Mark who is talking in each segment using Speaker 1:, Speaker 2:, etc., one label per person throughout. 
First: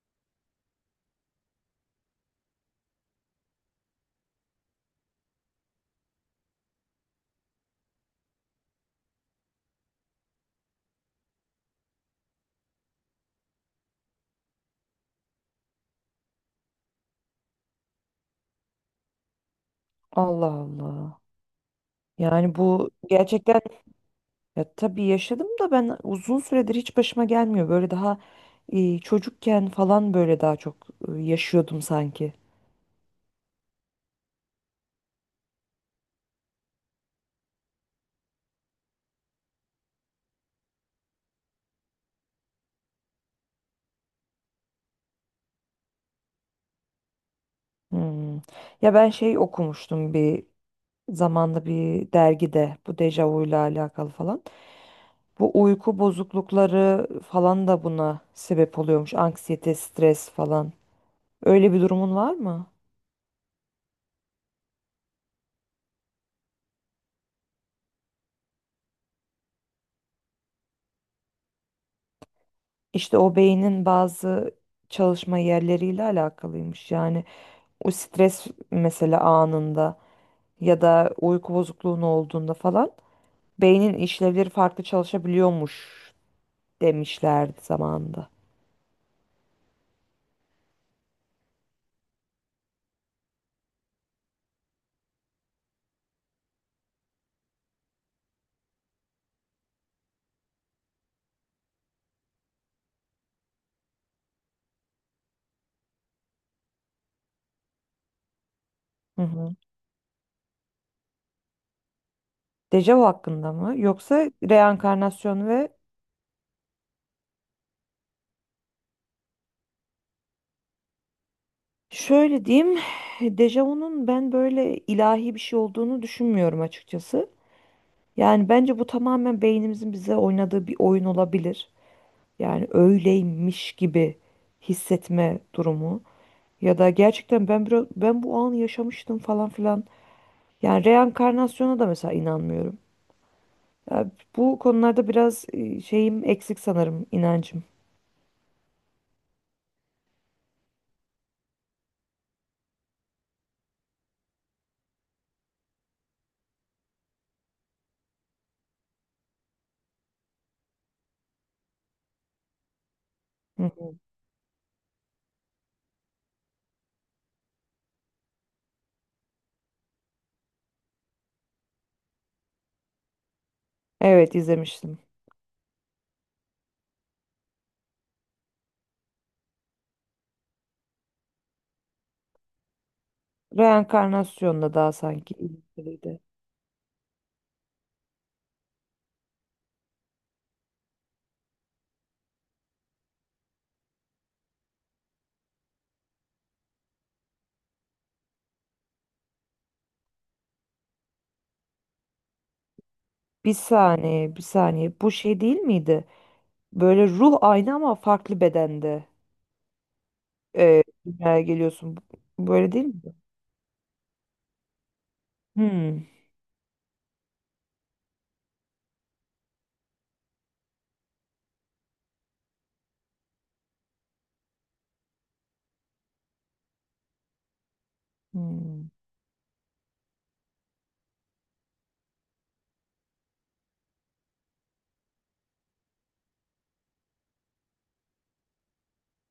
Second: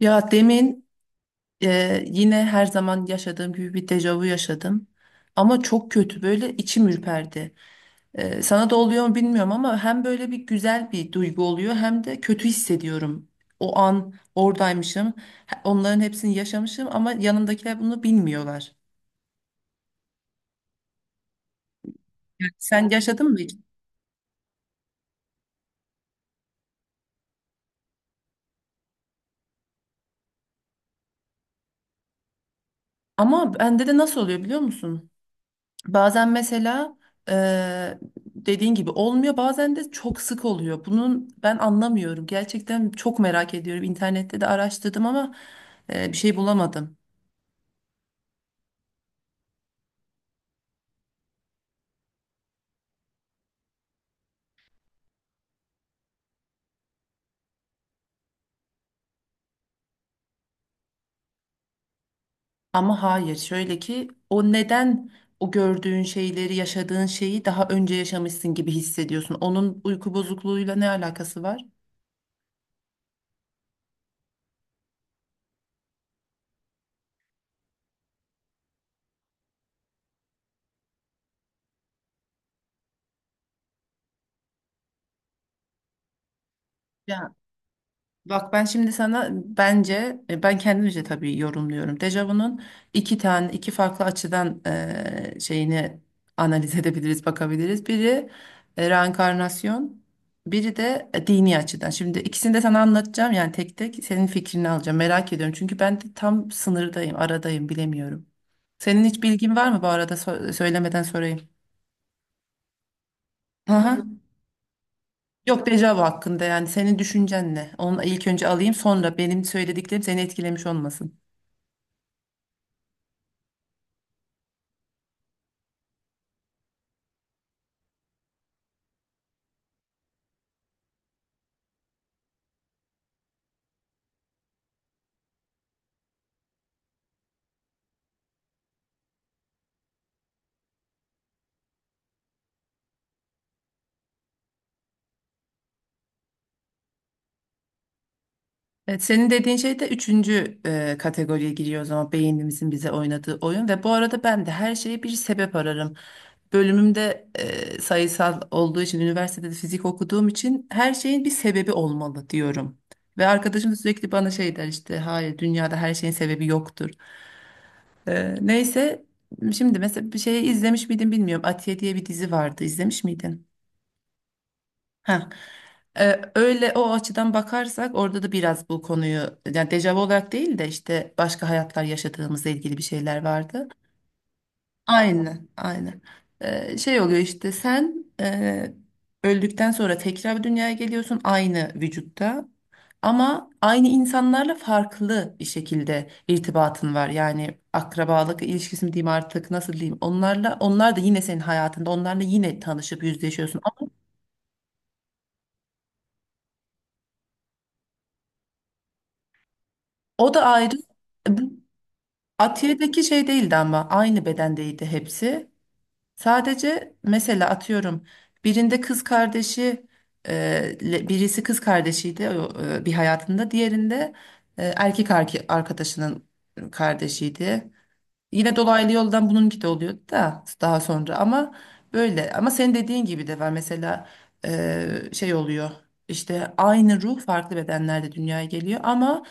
Speaker 1: Ya demin yine her zaman yaşadığım gibi bir dejavu yaşadım. Ama çok kötü böyle içim ürperdi. Sana da oluyor mu bilmiyorum, ama hem böyle bir güzel bir duygu oluyor hem de kötü hissediyorum. O an oradaymışım. Onların hepsini yaşamışım, ama yanımdakiler bunu bilmiyorlar.
Speaker 2: Allah Allah. Yani
Speaker 1: Sen
Speaker 2: bu
Speaker 1: yaşadın mı hiç?
Speaker 2: gerçekten ya tabii yaşadım da ben uzun süredir hiç başıma gelmiyor. Böyle daha çocukken falan böyle daha çok yaşıyordum sanki.
Speaker 1: Ama bende de nasıl oluyor biliyor musun? Bazen mesela eee, dediğin gibi olmuyor, bazen de çok sık oluyor. Bunun ben anlamıyorum. Gerçekten çok merak ediyorum. İnternette de araştırdım, ama bir şey bulamadım.
Speaker 2: Hmm. Ya ben şey okumuştum bir zamanda bir dergide bu dejavuyla alakalı falan. Bu uyku bozuklukları falan da buna sebep oluyormuş. Anksiyete, stres falan. Öyle bir durumun var mı?
Speaker 1: Ama hayır, şöyle ki o neden o gördüğün şeyleri, yaşadığın şeyi daha önce yaşamışsın gibi hissediyorsun. Onun uyku bozukluğuyla ne alakası var?
Speaker 2: İşte o beynin bazı çalışma yerleriyle alakalıymış. Yani o stres mesela anında ya da uyku bozukluğun olduğunda falan beynin işlevleri farklı çalışabiliyormuş
Speaker 1: Ya,
Speaker 2: demişlerdi zamanında.
Speaker 1: bak ben şimdi sana, bence ben kendimce tabii yorumluyorum. Dejavu'nun iki farklı açıdan şeyini analiz edebiliriz, bakabiliriz. Biri reenkarnasyon, biri de dini açıdan. Şimdi ikisini de sana anlatacağım, yani tek tek senin fikrini alacağım. Merak ediyorum, çünkü ben de tam sınırdayım, aradayım, bilemiyorum. Senin hiç
Speaker 2: Hı hı.
Speaker 1: bilgin var mı bu arada? Söylemeden sorayım.
Speaker 2: Dejavu hakkında mı
Speaker 1: Aha.
Speaker 2: yoksa reenkarnasyon
Speaker 1: Yok,
Speaker 2: ve
Speaker 1: dejavu hakkında, yani senin düşüncen ne? Onu ilk önce alayım, sonra benim söylediklerim seni etkilemiş olmasın.
Speaker 2: şöyle diyeyim dejavunun ben böyle ilahi bir şey olduğunu düşünmüyorum açıkçası. Yani bence bu tamamen beynimizin bize oynadığı bir oyun olabilir. Yani öyleymiş gibi hissetme durumu ya da gerçekten ben biraz ben bu anı yaşamıştım falan filan. Yani reenkarnasyona da mesela inanmıyorum. Ya bu konularda biraz şeyim eksik sanırım inancım.
Speaker 1: Evet, senin dediğin şey de üçüncü kategoriye giriyor o zaman, beynimizin bize oynadığı oyun. Ve bu arada ben de her şeye bir sebep ararım. Bölümümde, sayısal olduğu için, üniversitede de fizik okuduğum için her şeyin bir sebebi olmalı diyorum. Ve
Speaker 2: Hı
Speaker 1: arkadaşım da
Speaker 2: hı.
Speaker 1: sürekli bana şey der işte, hayır, dünyada her şeyin sebebi yoktur. Neyse, şimdi mesela bir şeyi izlemiş miydin bilmiyorum. Atiye diye bir dizi vardı, izlemiş miydin?
Speaker 2: Evet, izlemiştim.
Speaker 1: Ha. Öyle, o açıdan bakarsak orada da biraz bu konuyu, yani dejavu olarak değil de işte başka hayatlar yaşadığımızla ilgili bir şeyler vardı.
Speaker 2: Reenkarnasyonla daha sanki
Speaker 1: Aynen, aynen.
Speaker 2: ilgiliydi.
Speaker 1: Şey oluyor işte, sen öldükten sonra tekrar dünyaya geliyorsun aynı vücutta, ama aynı insanlarla farklı bir şekilde irtibatın var. Yani akrabalık ilişkisi mi diyeyim artık, nasıl diyeyim onlarla, onlar da yine senin hayatında onlarla yine tanışıp
Speaker 2: Bir
Speaker 1: yüzleşiyorsun. Ama
Speaker 2: saniye, bir saniye. Bu şey değil miydi? Böyle ruh aynı ama farklı bedende
Speaker 1: o da ayrı.
Speaker 2: dünyaya geliyorsun. Böyle değil mi?
Speaker 1: Atiye'deki şey değildi, ama aynı bedendeydi hepsi.
Speaker 2: Hmm.
Speaker 1: Sadece mesela atıyorum, birinde kız kardeşi, e, birisi kız kardeşiydi o, bir hayatında, diğerinde erkek arkadaşının kardeşiydi. Yine
Speaker 2: Hmm.
Speaker 1: dolaylı yoldan bununki de oluyordu da, daha sonra ama, böyle, ama senin dediğin gibi de var mesela. Şey oluyor işte, aynı ruh farklı bedenlerde dünyaya geliyor, ama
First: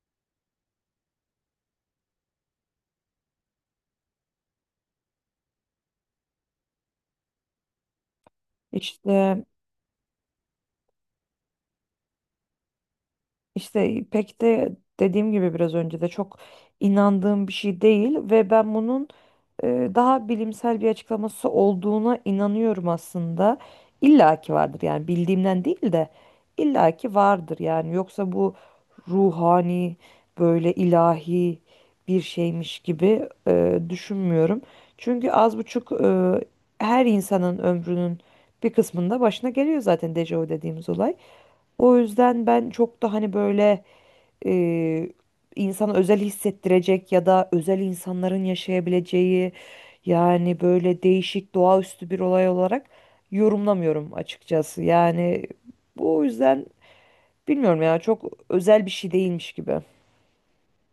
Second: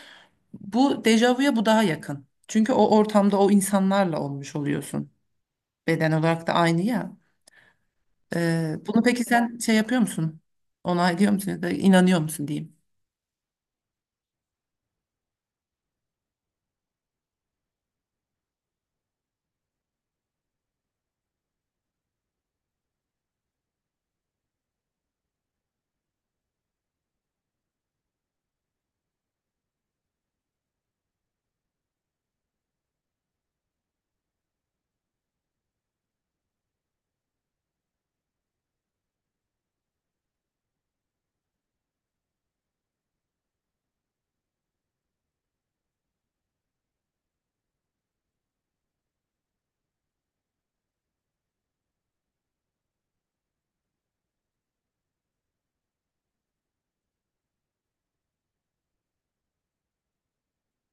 Speaker 1: bu dejavuya bu daha yakın. Çünkü o ortamda o insanlarla olmuş oluyorsun. Beden olarak da aynı ya. Bunu peki
Speaker 2: İşte
Speaker 1: sen şey yapıyor musun? Onaylıyor musun, ya da inanıyor musun diyeyim.
Speaker 2: İşte pek de dediğim gibi biraz önce de çok inandığım bir şey değil ve ben bunun daha bilimsel bir açıklaması olduğuna inanıyorum aslında. İlla ki vardır yani bildiğimden değil de illa ki vardır yani yoksa bu ruhani böyle ilahi bir şeymiş gibi düşünmüyorum. Çünkü az buçuk her insanın ömrünün bir kısmında başına geliyor zaten dejavu dediğimiz olay. O yüzden ben çok da hani böyle e, insana özel hissettirecek ya da özel insanların yaşayabileceği yani böyle değişik doğaüstü bir olay olarak yorumlamıyorum açıkçası. Yani bu o yüzden bilmiyorum ya çok özel bir şey değilmiş gibi.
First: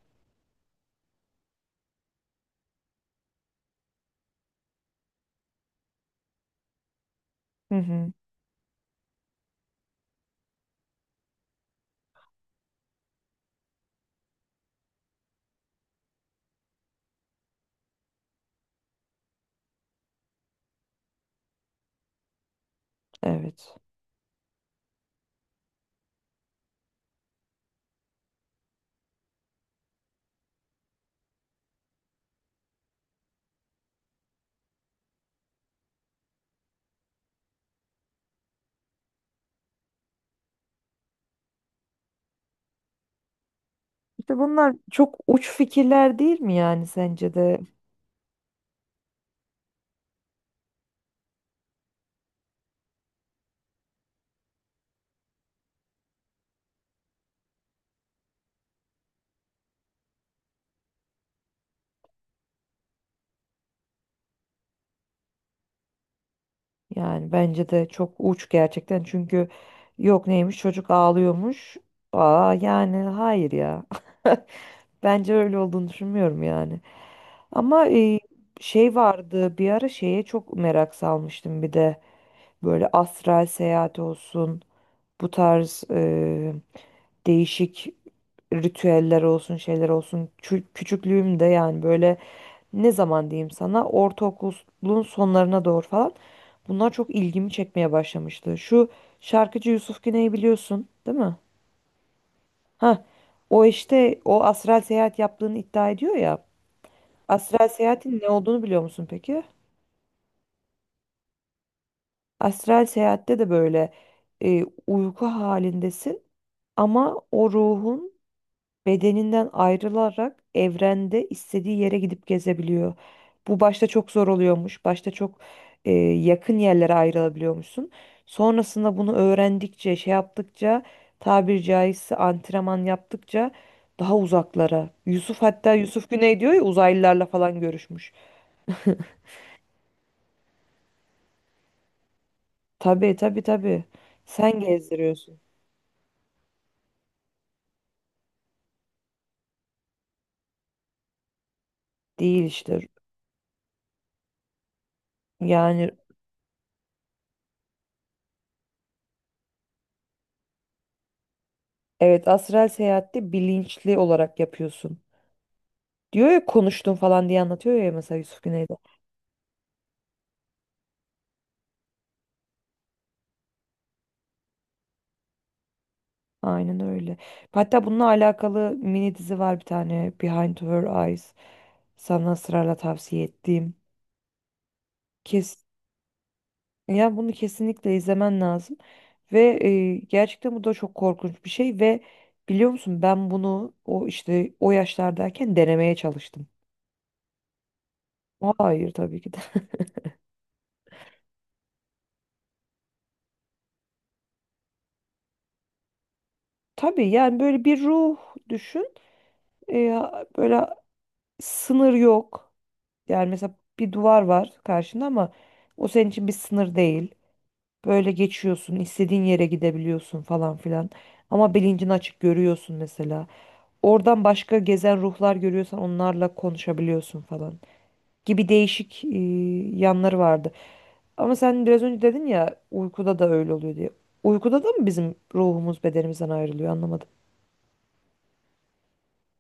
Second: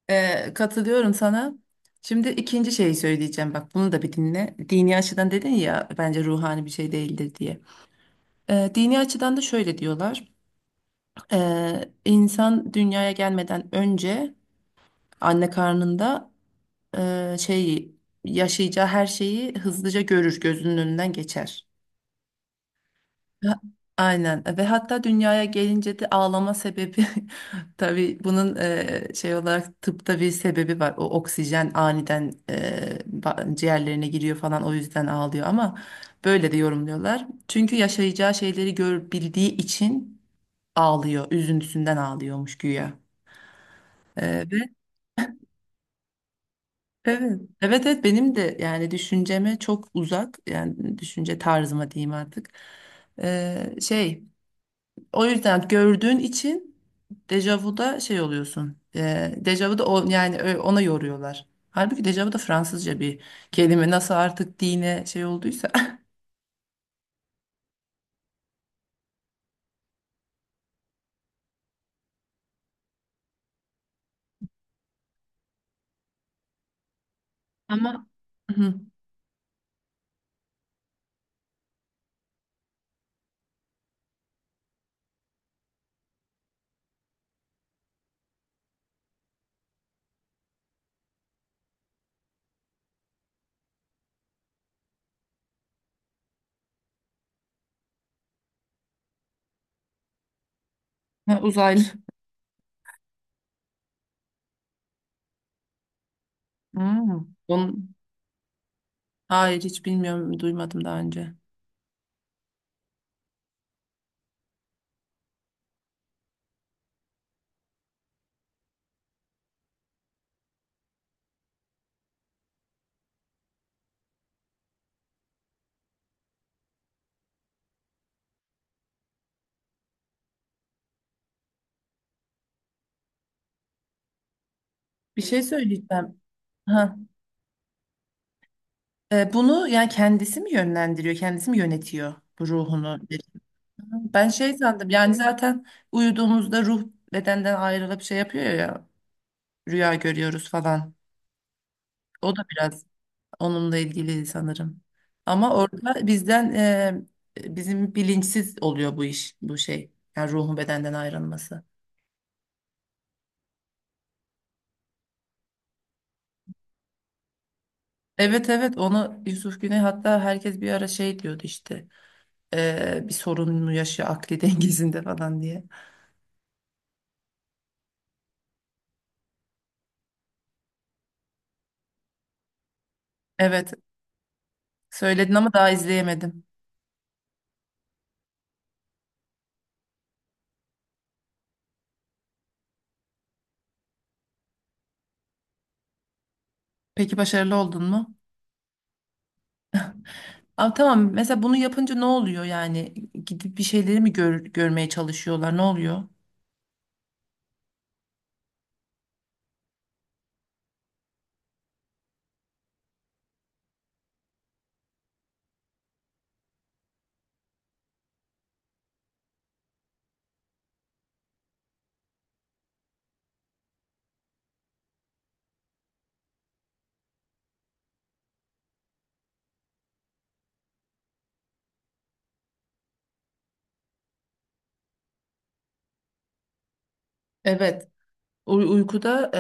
Speaker 1: Katılıyorum sana. Şimdi ikinci şeyi söyleyeceğim. Bak, bunu da bir dinle. Dini açıdan dedin ya, bence ruhani bir şey değildir diye.
Speaker 2: Hı hı,
Speaker 1: Dini açıdan da şöyle diyorlar. İnsan dünyaya gelmeden önce anne karnında e, şeyi yaşayacağı her şeyi hızlıca görür, gözünün önünden geçer. Ha-
Speaker 2: evet.
Speaker 1: Aynen, ve hatta dünyaya gelince de ağlama sebebi tabii bunun e, şey olarak tıpta bir sebebi var. O oksijen aniden ciğerlerine giriyor falan, o yüzden ağlıyor, ama böyle de yorumluyorlar. Çünkü yaşayacağı şeyleri görebildiği için ağlıyor, üzüntüsünden ağlıyormuş güya.
Speaker 2: İşte
Speaker 1: E, ve
Speaker 2: bunlar çok uç fikirler değil mi yani sence
Speaker 1: evet,
Speaker 2: de?
Speaker 1: evet evet, benim de yani düşünceme çok uzak, yani düşünce tarzıma diyeyim artık. E, şey. O yüzden gördüğün için dejavuda şey oluyorsun. Dejavuda yani ona yoruyorlar. Halbuki dejavu da Fransızca bir kelime. Nasıl artık dine şey olduysa.
Speaker 2: Yani bence de çok uç gerçekten çünkü yok neymiş çocuk ağlıyormuş. Aa yani hayır ya. Bence öyle olduğunu düşünmüyorum yani. Ama
Speaker 1: Ama. Hı.
Speaker 2: şey vardı bir ara şeye çok merak salmıştım bir de böyle astral seyahat olsun bu tarz değişik ritüeller olsun şeyler olsun küçüklüğümde yani böyle ne zaman diyeyim sana ortaokulun sonlarına doğru falan bunlar çok ilgimi çekmeye başlamıştı. Şu şarkıcı Yusuf Güney'i biliyorsun değil mi?
Speaker 1: Ha, uzaylı.
Speaker 2: Ha, o işte o astral seyahat yaptığını iddia ediyor ya.
Speaker 1: Hmm.
Speaker 2: Astral seyahatin ne olduğunu biliyor musun peki?
Speaker 1: Hayır, hiç bilmiyorum, duymadım daha önce.
Speaker 2: Astral seyahatte de böyle uyku halindesin ama o ruhun bedeninden ayrılarak evrende istediği yere gidip gezebiliyor. Bu başta çok zor oluyormuş. Başta çok yakın yerlere ayrılabiliyormuşsun. Sonrasında bunu öğrendikçe, şey yaptıkça, tabiri caizse antrenman yaptıkça daha uzaklara.
Speaker 1: Bir
Speaker 2: Yusuf
Speaker 1: şey
Speaker 2: hatta Yusuf
Speaker 1: söyleyeceğim.
Speaker 2: Güney diyor ya
Speaker 1: Ha.
Speaker 2: uzaylılarla falan görüşmüş.
Speaker 1: Bunu yani kendisi mi yönlendiriyor, kendisi mi yönetiyor bu ruhunu?
Speaker 2: Tabii, tabii, tabii.
Speaker 1: Ben şey
Speaker 2: Sen
Speaker 1: sandım yani,
Speaker 2: gezdiriyorsun.
Speaker 1: zaten uyuduğumuzda ruh bedenden ayrılıp şey yapıyor ya, rüya görüyoruz falan. O da
Speaker 2: Değil işte.
Speaker 1: biraz onunla ilgili sanırım. Ama
Speaker 2: Yani
Speaker 1: orada bizim bilinçsiz oluyor bu iş, bu şey. Yani ruhun bedenden ayrılması.
Speaker 2: evet, astral seyahatte bilinçli olarak yapıyorsun. Diyor ya konuştum falan diye anlatıyor ya mesela Yusuf
Speaker 1: Evet evet,
Speaker 2: Güney'de.
Speaker 1: onu Yusuf Güney, hatta herkes bir ara şey diyordu işte. Bir sorun mu yaşıyor akli dengesinde falan diye.
Speaker 2: Aynen öyle. Hatta bununla alakalı mini dizi var bir tane, Behind Her Eyes. Sana ısrarla tavsiye
Speaker 1: Evet,
Speaker 2: ettiğim.
Speaker 1: söyledin ama
Speaker 2: Kes
Speaker 1: daha izleyemedim.
Speaker 2: yani bunu kesinlikle izlemen lazım. Ve gerçekten bu da çok korkunç bir şey ve biliyor musun ben bunu o işte o yaşlardayken denemeye çalıştım.
Speaker 1: Peki başarılı oldun mu?
Speaker 2: Hayır, tabii ki de.
Speaker 1: Abi tamam, mesela bunu yapınca ne oluyor yani? Gidip bir şeyleri mi görmeye çalışıyorlar, ne oluyor?
Speaker 2: Tabii yani böyle bir ruh düşün. E, Böyle sınır yok. Yani mesela bir duvar var karşında ama o senin için bir sınır değil. Böyle geçiyorsun, istediğin yere gidebiliyorsun falan filan. Ama bilincin açık, görüyorsun mesela. Oradan başka gezen ruhlar görüyorsan onlarla konuşabiliyorsun falan. Gibi değişik yanları vardı. Ama sen biraz önce dedin ya uykuda da öyle oluyor diye. Uykuda da mı bizim ruhumuz bedenimizden ayrılıyor, anlamadım.
Speaker 1: Evet, uykuda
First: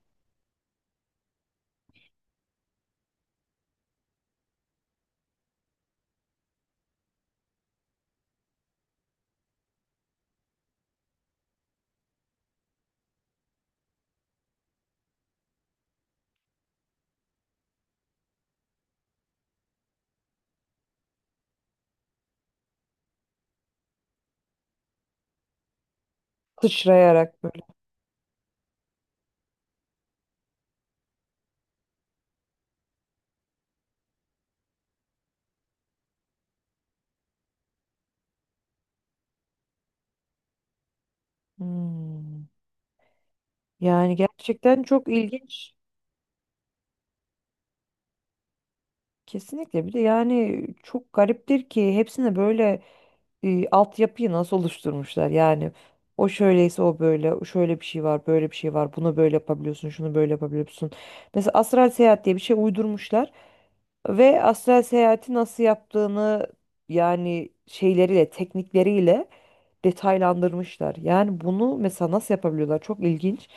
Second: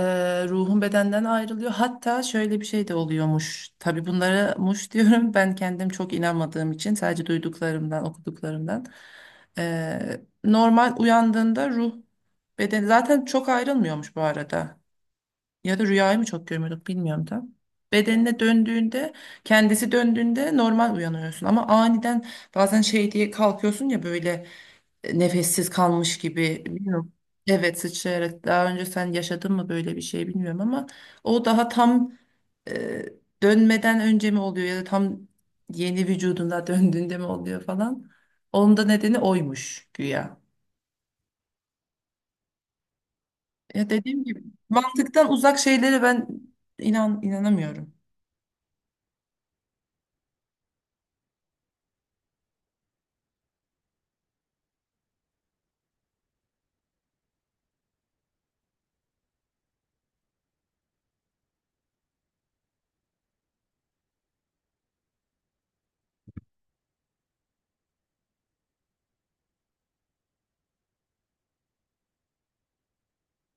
Speaker 1: ruhun bedenden ayrılıyor. Hatta şöyle bir şey de oluyormuş. Tabii bunlara muş diyorum. Ben kendim çok inanmadığım için, sadece duyduklarımdan, okuduklarımdan. Normal uyandığında ruh beden zaten çok ayrılmıyormuş bu arada. Ya da rüyayı mı çok görmüyorduk bilmiyorum da. Bedenine döndüğünde, kendisi döndüğünde normal uyanıyorsun. Ama aniden bazen şey diye kalkıyorsun ya, böyle nefessiz kalmış gibi. Bilmiyorum.
Speaker 2: Sıçrayarak böyle.
Speaker 1: Evet, sıçrayarak. Daha önce sen yaşadın mı böyle bir şey bilmiyorum, ama o daha tam e, dönmeden önce mi oluyor, ya da tam yeni vücuduna döndüğünde mi oluyor falan. Onun da nedeni oymuş güya.
Speaker 2: Hmm.
Speaker 1: Ya,
Speaker 2: Yani
Speaker 1: dediğim gibi
Speaker 2: gerçekten çok
Speaker 1: mantıktan uzak
Speaker 2: ilginç.
Speaker 1: şeylere ben inanamıyorum.
Speaker 2: Kesinlikle, bir de yani çok gariptir ki hepsine böyle altyapıyı nasıl oluşturmuşlar, yani o şöyleyse o böyle, o şöyle bir şey var, böyle bir şey var, bunu böyle yapabiliyorsun, şunu böyle yapabiliyorsun, mesela astral seyahat diye bir şey uydurmuşlar ve astral seyahati nasıl yaptığını yani şeyleriyle, teknikleriyle detaylandırmışlar. Yani bunu mesela nasıl yapabiliyorlar? Çok ilginç.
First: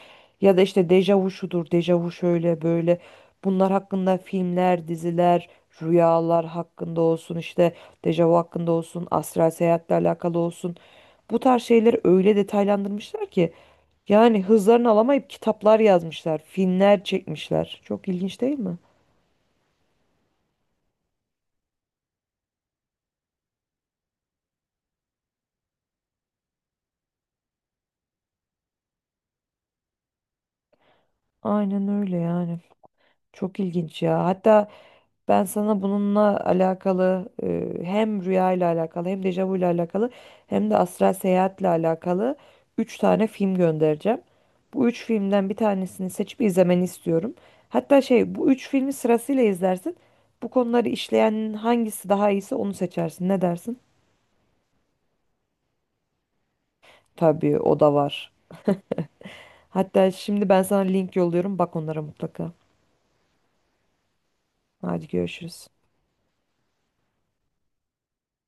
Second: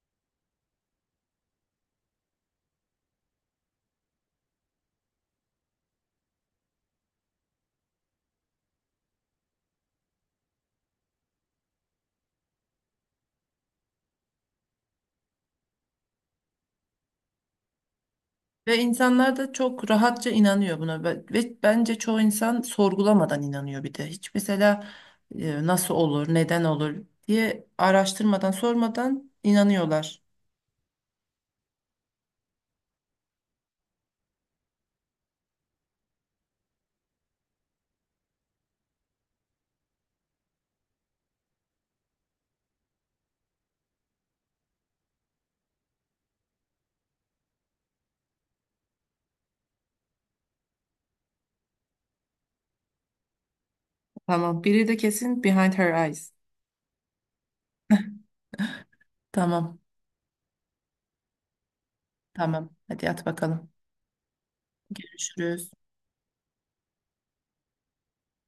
Speaker 2: Ya da işte dejavu şudur, dejavu şöyle böyle. Bunlar hakkında filmler, diziler, rüyalar hakkında olsun, işte dejavu hakkında olsun, astral seyahatle alakalı olsun. Bu tarz şeyleri öyle detaylandırmışlar ki yani hızlarını alamayıp kitaplar yazmışlar, filmler çekmişler. Çok ilginç değil mi?
Speaker 1: Ve insanlar da çok rahatça inanıyor buna, ve bence çoğu insan sorgulamadan inanıyor bir de. Hiç mesela nasıl olur, neden olur diye araştırmadan, sormadan inanıyorlar.
Speaker 2: Aynen öyle yani. Çok ilginç ya. Hatta ben sana bununla alakalı hem rüya ile alakalı hem dejavu ile alakalı hem de astral seyahatle alakalı 3 tane film göndereceğim. Bu 3 filmden bir tanesini seçip izlemeni istiyorum. Hatta şey, bu 3 filmi sırasıyla izlersin. Bu konuları işleyen hangisi daha iyiyse onu seçersin. Ne dersin?
Speaker 1: Tamam. Biri de kesin Behind Her Eyes.
Speaker 2: Tabii, o da var.
Speaker 1: Tamam.
Speaker 2: Hatta şimdi ben sana link yolluyorum. Bak onlara mutlaka.
Speaker 1: Tamam. Hadi at bakalım.
Speaker 2: Hadi, görüşürüz.
Speaker 1: Görüşürüz.